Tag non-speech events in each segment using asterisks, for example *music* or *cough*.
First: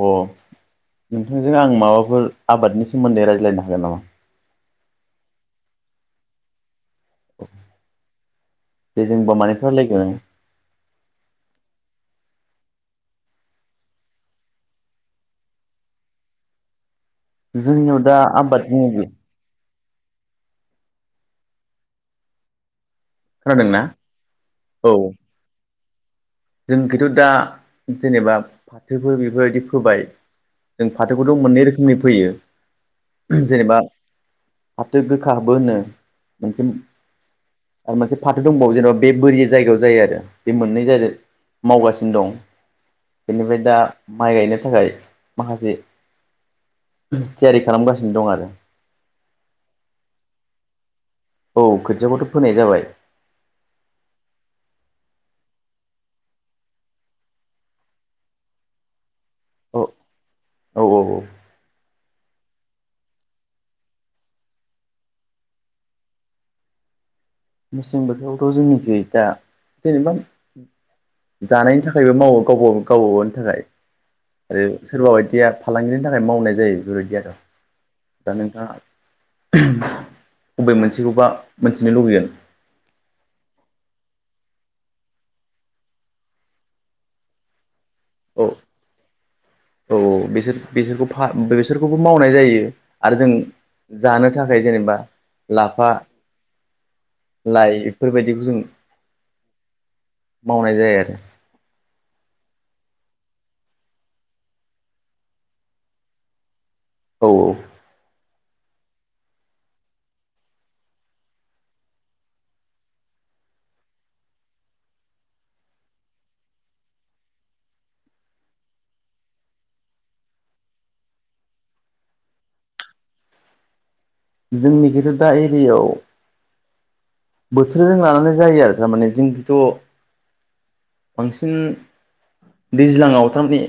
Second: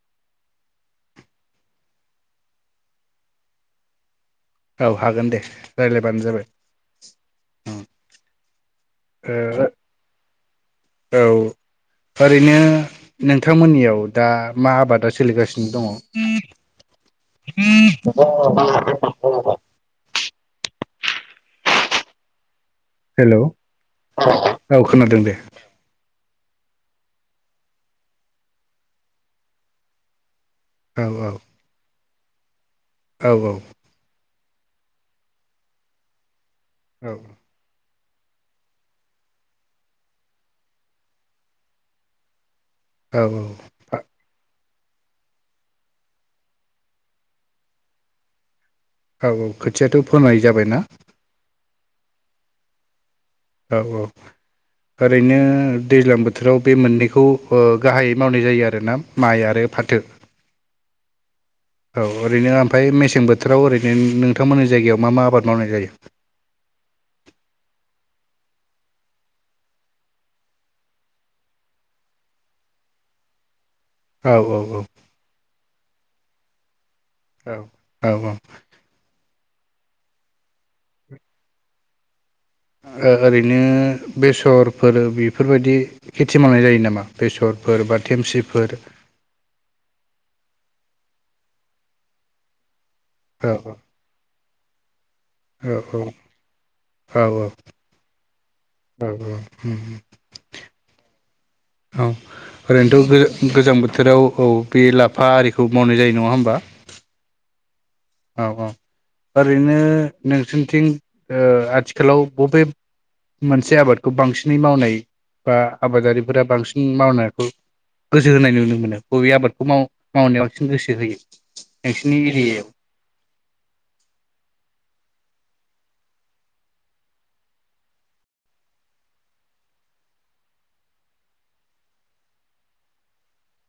अ नोंथांजों आं माबाफोर आबादनि सोमोन्दै रायज्लायनो हागोन नामा औ हागोन दे रायज्लायबानो जाबाय *inaudible* दे जों होनबा ओ मानिखौ रालायलोगोन औ ओरैनो जोंनियाव दा आबादनि हेल' खोनादोंना औ खोनादों दे जोंखौथ' दा जेनेबा फाथोफोर बेफोरबायदि फोबाय जों औ औ फाथोखौथ' मोननै रोखोमनि फैयो औ औ जेनेबा फाथो गोखाबो होनो *unintelligible* औ आरो मोनसे फाथो दंबावो जेनेबा बे बोरि जायगायाव जायो आरो बे मोननै जादो मावगासिनो दं बेनिफ्राय दा औ माइ गायनो थाखाय माखासे थियारि खालामगासिनो दं आरो औ औ खोथियाथ' फोरमनाय जाबायना औ खोथियाखौथ' फोनाय जाबाय। औ औ ओरैनो दैज्लां बोथोराव बे मोननैखौ ओ गाहाइयै मावनाय जायो आरोना। माइ आरो औ फाथो। औ औ औ औ ओरैनो ओमफ्राय मेसें बोथोराव ओरैनो नोंथांमोननि जायगायाव मा मा आबाद मावनाय जायो? मेसें बोथोरावथ' जोंनिखै दा जेनेबा जानायनि थाखायबो मावो गावब' गावबागावनि थाखाय। औ औ आरो औ सोरबा बायदिया फालांगिनि थाखाय मावनाय जायो बेफोरबादि, बिदि आरो औ औ औ दा नोंथाङा उहुम अबे मोनसेखौबा मोनथिनो लुबैगोन? ओ ओरैनो बेसरफोर बेफोरबायदि खेथि मावनाय जायो नामा? बेसर, फोर बा औ थेमसिफोर बेसोरखौ फा बेसोरखौबो मावनाय जायो। आरो जों औ जानो था थाखाय जेनेबा औ लाफा लाइ बेफोरबायदि जों औ औ उम मावनाय जायो आरो औ ओरैनोथ' बे गोजां बोथोराव औ बे लाफा आरिखौ मावनाय जायो नङा होमबा? औ औ। औ औ। ओरैनो नोंसोरथिं ओ आथिखालाव बबे मोनसे आबादखौ बांसिनै मावनाय बा आबादारिफोरा बांसिन मावनायखौ गोसो होनाय नुनो मोनो? बबे आबादखौ माव मावनायाव बांसिन गोसो होयो नोंसिनि एरियायाव? जोंनिखैथ' दा एरियायाव बोथोरजों लानानै जायो आरो थारमाने जोंखैथ' बांसिन दैज्लाङाव थारमाने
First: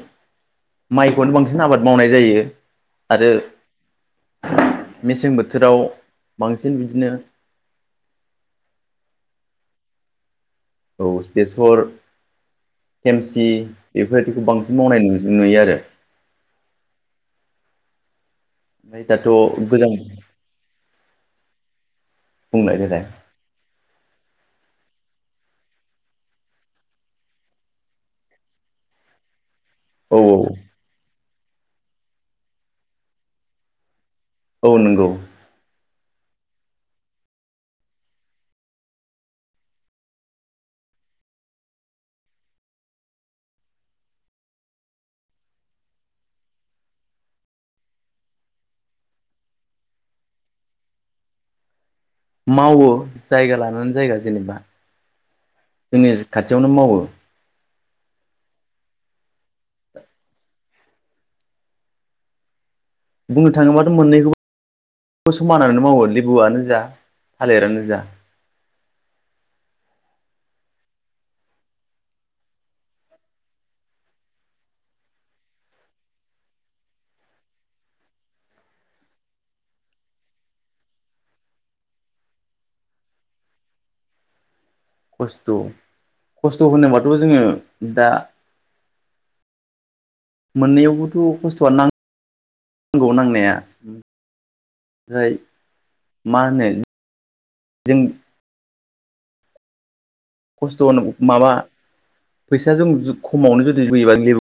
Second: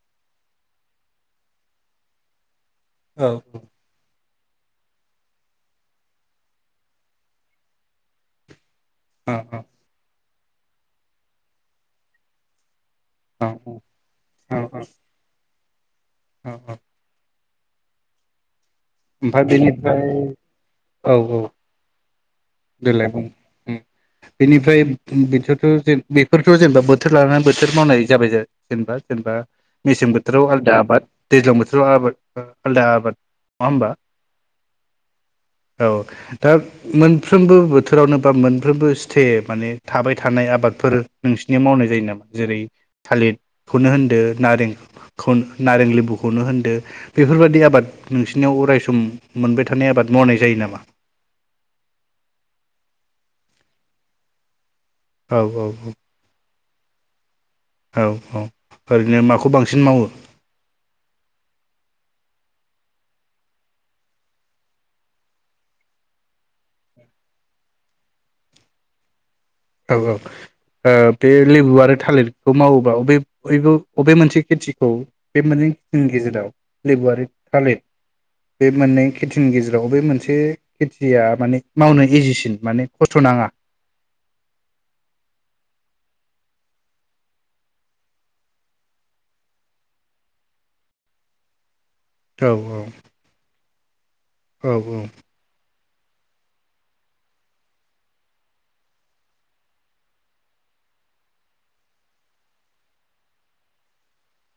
माइखौनो बांसिन आबाद मावनाय जायो। औ आरो औ। मेसें बोथोराव बांसिन बिदिनो ओ ओ। औ बेसर औ खेमसि बेफोरबायदिखौ औ बांसिन मावनाय नुयो आरो। औ औ। दाथ' ओमफ्राय गोजां बेनिफ्राय औ औ देलाय औ ओम बेनिफ्राय बेखौथ' बेफोरथ' जेनेबा बोथोर लानानै बोथोर मावनाय जाबाय जेनेबा जेनेबा मेसें औ बोथोराव आलदा आबाद दैज्लां बोथोराव आबाद आलदा आबाद नङा होमबा? औ नोंगौ। औ दा मोन मोनफ्रोमबो बोथोरावनो बा मोनफ्रोमबो स्टे माने थाबाय थानाय आबादफोर नोंसिनियाव मावनाय जायो नामा? जेरै थालिरखौनो होनदो नारेंखौ नारें लेबुखौनो होनदो बेफोरबादि आबाद नोंसिनियाव अराय सम मोनबाय थानाय आबाद मावनाय जायो नामा? मावो जायगा लानानै जायगा जेनेबा औ औ औ। जोंनि खाथियावनो मावो। औ औ ओरैनो माखौ बांसिन मावो? बुंनो थाङोबाथ' मोननैखौ समानानानै मावो लेबुआनो जा थालिरानो जा। औ औ ओ बे लेबु आरो थालिरखौ मावोबा बबे बबो बबे मोनसे खेथिखौ बे मोननै खेथिनि गेजेराव लेबुआरो थालिर बे मोननै खेथिनि गेजेराव बबे मोनसे खेथिया माने मावनो इजिसिन माने खस्थ' नाङा। खस्थ' खस्थ' होनोबाथ' जोङो दा मोननैयावबोथ खस्थआनो नां औ नांगौ नांनाया। औ औ। ओमफ्राय मा होनो जों खस्थ'आ माबा फैसाजों जु खमावनो जुदि लुयोबा लेबु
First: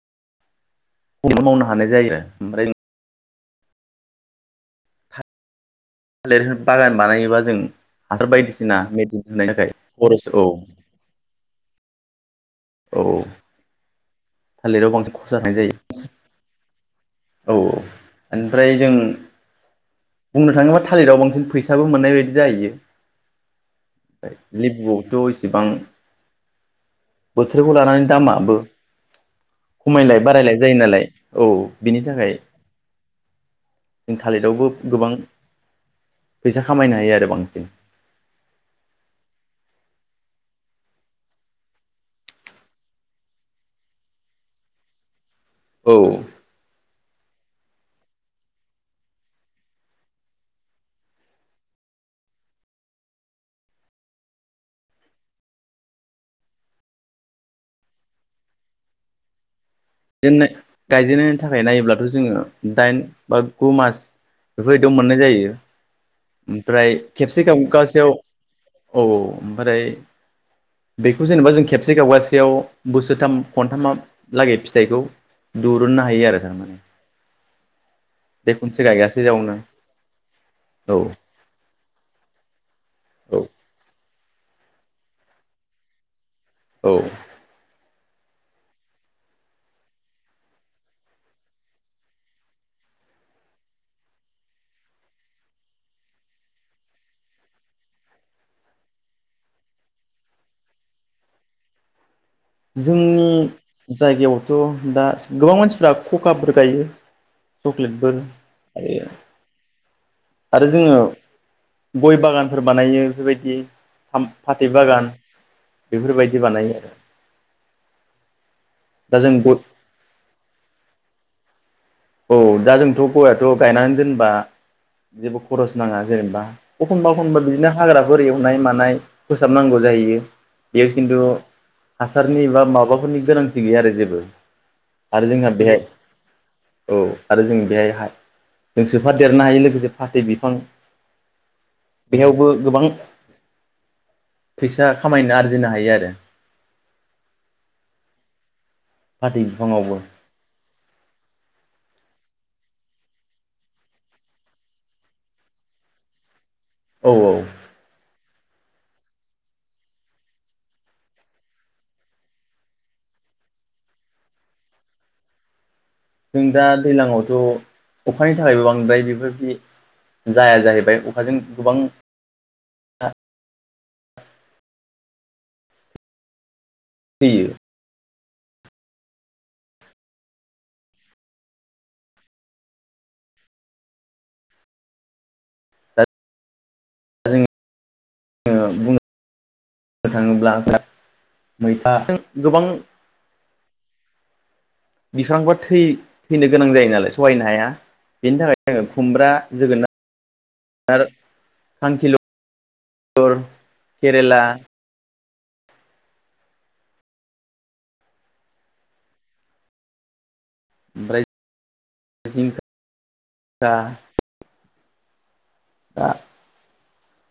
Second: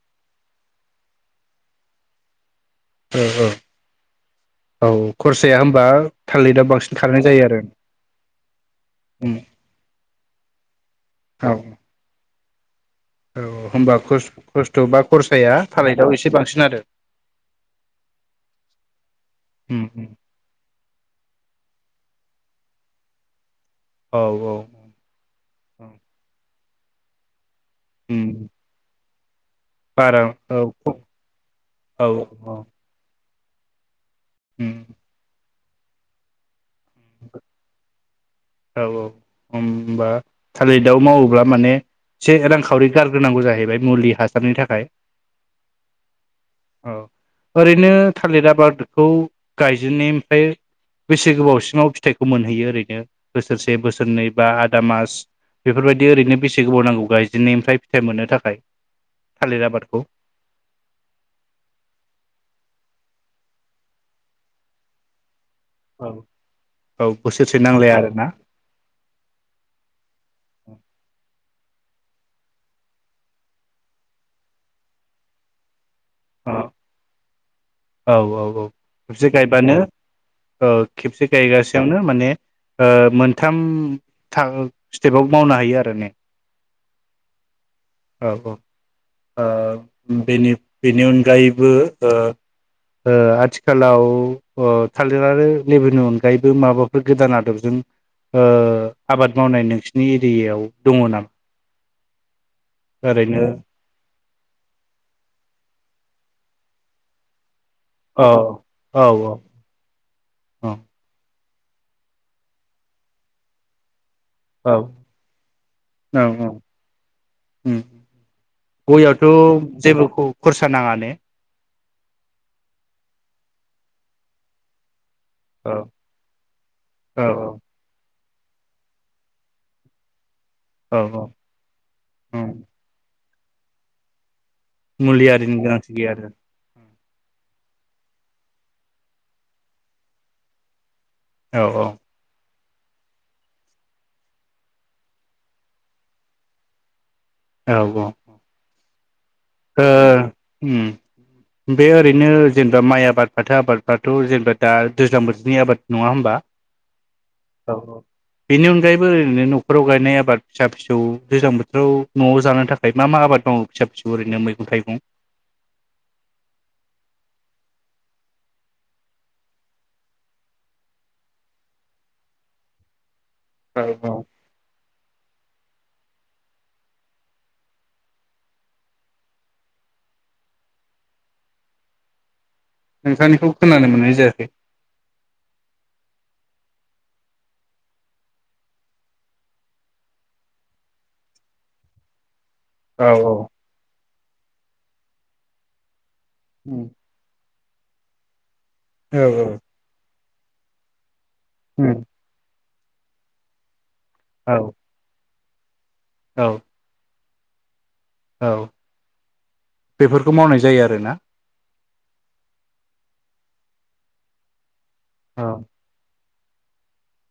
खनो मावनो हानाय जायो ओमफ्राय औ औ औ खरसाया होम बा थालिर थालिरा बांसिन खारनाय जायो आरो। सिना मेडिन उम होनायनि थाखाय। खरस औ। औ। औ होनोमबा खुस खस्थ थालिराव बा बांसिन खरसा थानाय खरसाया जायो थालेदाव एसे बांसिन आरो। औ ओमफ्राय जों उम। बुंनो थाङोब्ला थालिराव बांसिन फैसाबो मोननाय बायदि जाहैयो। औ ओमफ्राय औ लेबुआवथ' इसेबां बोथोरखौ लानानै उम दामाबो खमायलाय बारा बारायलाय जायो औ नालाय औ बिनि औ थाखाय जों थालिरावबो उम फैसा खामायनो हायो आरो बांसिन। औ औ होनबा थालिदाव मावोब्ला माने एसे रांखावरि गारग्रोनांगौ जाहैबाय मुलि हासारनि थाखाय। औ। औ ओरैनो थालिर आबादखौ गायजेननायनि ओमफ्राय बेसे गोबाव सिमाव फिथाइखौ मोनहैयो ओरैनो? बोसोरसे बोसोरनै बा आदा मास बेफोरबायदि ओरैनो बेसे गोबाव नांगौ गायजेननायनिफ्राय फिथाइ मोननो थाखाय थालिर आबादखौ? जेननाय गायजेननायनि थाखाय नायोब्लाथ'जोङो दाइन बा गु मास बेफोरबायदियाव मोननाय जाहैयो। औ ओमफ्राय औ खेबसे बोसोरसे नांलाया गावगासैयाव आरोना औ औ ओमफ्राय बेखौ जेनेबा जों खे खेबसे गावगासेयाव बोसोरथाम खनथामालागै फिथ फिथाइखौ दुर औ औ औ बे औ खनसे गायगासे खेबसे जावनो गायबानो औ खेबसे गायगासेयावनो माने ओह औ मोनथाम थाखो स्टेपावबो मावनो हायो आरो ने? औ। औ औ ओह बेनिफ बेनि अनगायैबो ओ ओ आथिखालाव ओ थालिर आरो लेबुनि अनगायैबो माबाफोर गोदान आदबजों ओह आबाद मावनाय नोंसिनि एरियायाव दङ नामा? ओरैनो जोंनि जायगायाव दा गोबां मानसिफ्रा ख'ख'आफोर गायो। चक्लेटफोर औ औ आरो आरो औ जोङो गय बागानफोर बानायो बेफोर बायदि फाथै औ बागान बेफोर बायदि बानायो आरो। दा जों गययावथ' जेबो खरसा नाङा *inaudible* औ दा जोंथ' गययाथ' गायनानै दोनबा जेबो औ खरस नाङा जेनेबा एखनबा औ एखनबा बिदिनो हाग्रा एवनाय मानाय फोसाबनांगौ जायो। बेयाव औ खिन्थु औ हासारनि बा माबाफोरनि गोनांथि गैया आरो जेबो। आरो मुलि जोंहा आरिनि बेहाय गोनांथि गैया आरो। औ आरो जों बेहाय जों सोफादेरनो हायो लोगोसे फाथै बिफां। औ औ। बेयावबो गोबां फैसा खामायनो आरजिनो हायो आरो। औ औ। फाथै ओ बिफाङावबो उम बे ओरै बिदिनो जेनेबा माइ आबाद फाथो आबादफ्राथ' जेनेबा दा दैज्लां बोथोरनि आबाद नङा होनोमबा? औ औ। बेनि अनगायैबो ओरैनो न'खराव गायनाय आबाद फिसा फिसौ गोजां बोथोराव न'आव जानो थाखाय मा मा आबाद मावङो फिसा फिसौ ओरैनो मैगं थाइगं जों दा दैज्लांआवथ' अखानि थाखायबो बांद्राय बेफोरबायदि जाया जाहैबाय अखाजों गोबां औ औ। थैयो। नोंथांनिखौ खोनानो मोननाय जायाखै। दा *unintelligible* बुंनो थाङोब्ला मैथा गोबां औ बिफांबा थै गोनां जायो नालाय सहायनो हाया। बेनि थाखाय औ खुमब्रा, औ जोगोनार आरो उम खांखिलर *inaudible* केरेला औ औ औ बेफोर खौ मावनाय जायो आरोना ओमफ्राय जिंखा *unintelligible* औ दा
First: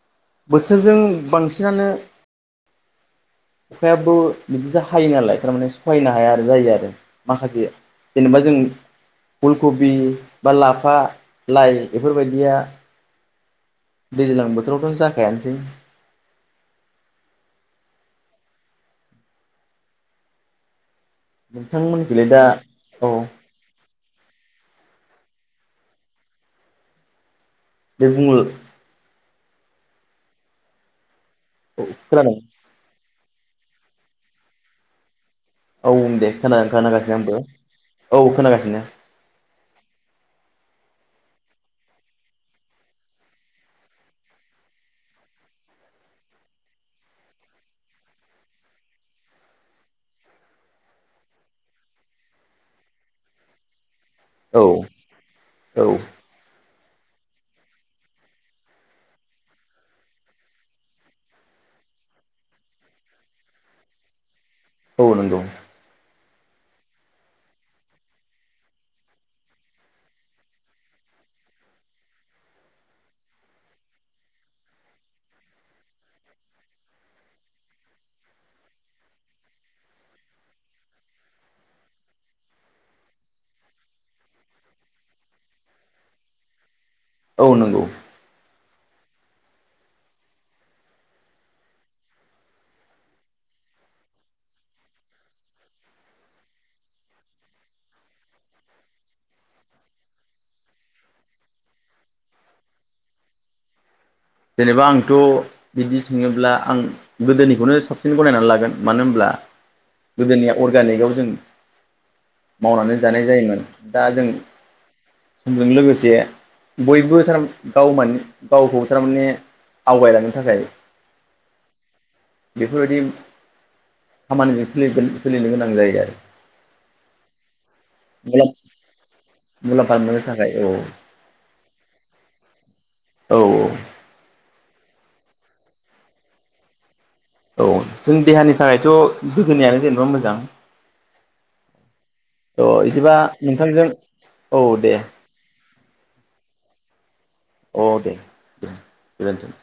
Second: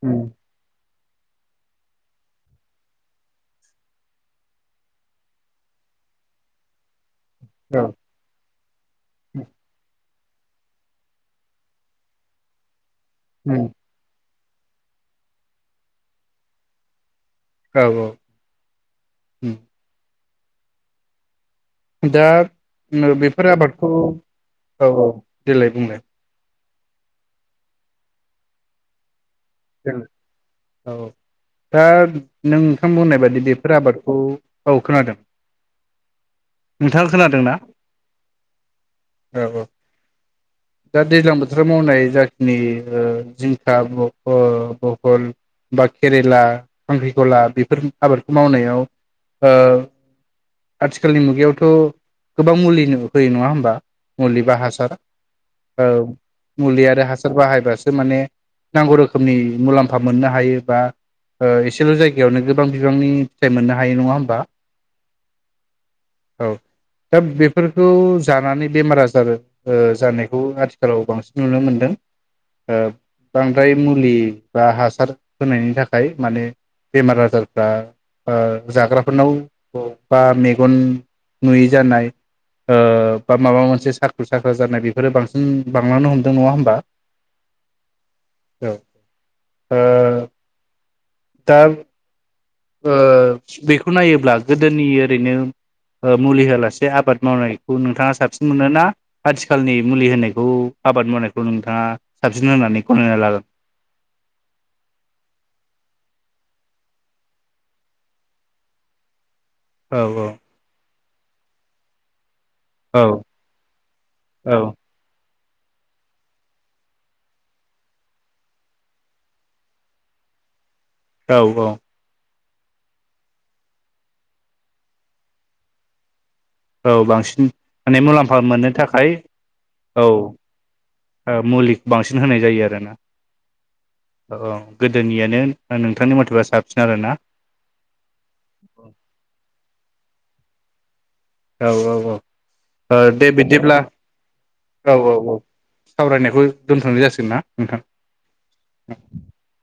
उम बोथोरजों बांसिनानो अखायाबो बिदिजा हायो नालाय थारमाने सहायनो हाया आरो जायो आरो माखासे औ जेनेबा जों फुलकबि बा लाफा लाइ बेफोरबायदिया हो दैज्लां बोथोरावथ' जाखायानोसै औ-औ नोंथांमोनखौलाय दा दाब औ नो बेफोर आबादखौ औ-औ देलाय बुंलाय दे बुंल औ दा खोनादों नोंथां होननाय बायदि बेफोर आबादखौ औ खोनादों औ दे खोना नोंथाङा खोनागासिनो आंबो खोनादोंना औ खोनागासिनो औ औ दा दैज्लां बोथोराव मावनाय जाखिनि ओ जिंखा ब हल बहल बा केरेला खांख्रिखला बेफोर आबादखौ मावनायाव ओ आथिखालनि मुगायावथ' गोबां मुलि होयो नंङा होमबा मुलि बा औ हासार औ मुलिया हासार बाहायबासो माने नांगौ रोखोमनि मुलाम्फा मोननो हायो बा ओ एसेल' जायगायावनो गोबां बिबांनि फिथाइ मोननो हायो नंङा होमबा औ नंगौ औ दा बेफोरखौ जानानै बेमार आजार ओ जानायखौ आथिखालाव बांसिन नुनो मोनदों ओ बांद्राय मुलि बा हासार होनायनि थाखाय माने बेमार आजारफ्रा ओ जाग्राफोरनाव औ बा मेगन नुयै जानाय ओ बा माबा मोनसे साख्रु साख्रा जानाय बेफोरो बांसिन बांलांनो हमदों नंङा होमबा औ नंगौ औ ओ दा ओ बेखौ नायोब्ला गोदोनि ओरैनो ओ मुलि होआलासे आबाद मावनायखौ नोंथांङा साबसिन मोनो ना आथिखालनि मुलि होनायखौ आबाद मावनायखौ नोंथांङा साबसिन होननानै गनायना लागोन जेनेबा आंथ' बिदि सोंङोब्ला आं गोदोनिखौनो साबसिन गनायनानै लागोन मानो होनब्ला औ गोदोनिया अरगानिग आव जों मावनानै औ जानाय जायोमोन दा जों। औ समजों लोगोसे बयबो थार गाव मान गावखौ। थारमाने आवगायलांनो थाखाय। औ औ। बेफोरबायदि खामानिजों सोलिगोन सोलिगोन सोलिनो गोनां जायो आरो। औ बांसिन माने मुलाम्फा मोननो थाखाय मुलाम्फा मोननो थाखाय औ मुलि। बांसिन होनाय जायो आरो ना। औ औ। गोदोनियानो नोंथांनि मथेबा साबसिन आरो ना। औ जोंनि देहानि थाखायथ' गोदोनियानो जेने बोमोजां। औ औ औ। अ बिदिबा दे बिदिब्ला नोंथांजों औ दे् औ औ सावरायनायखौ दोनथ'नाय जासिगोन ना। नोंथां? अ दे दे गोजोनथों।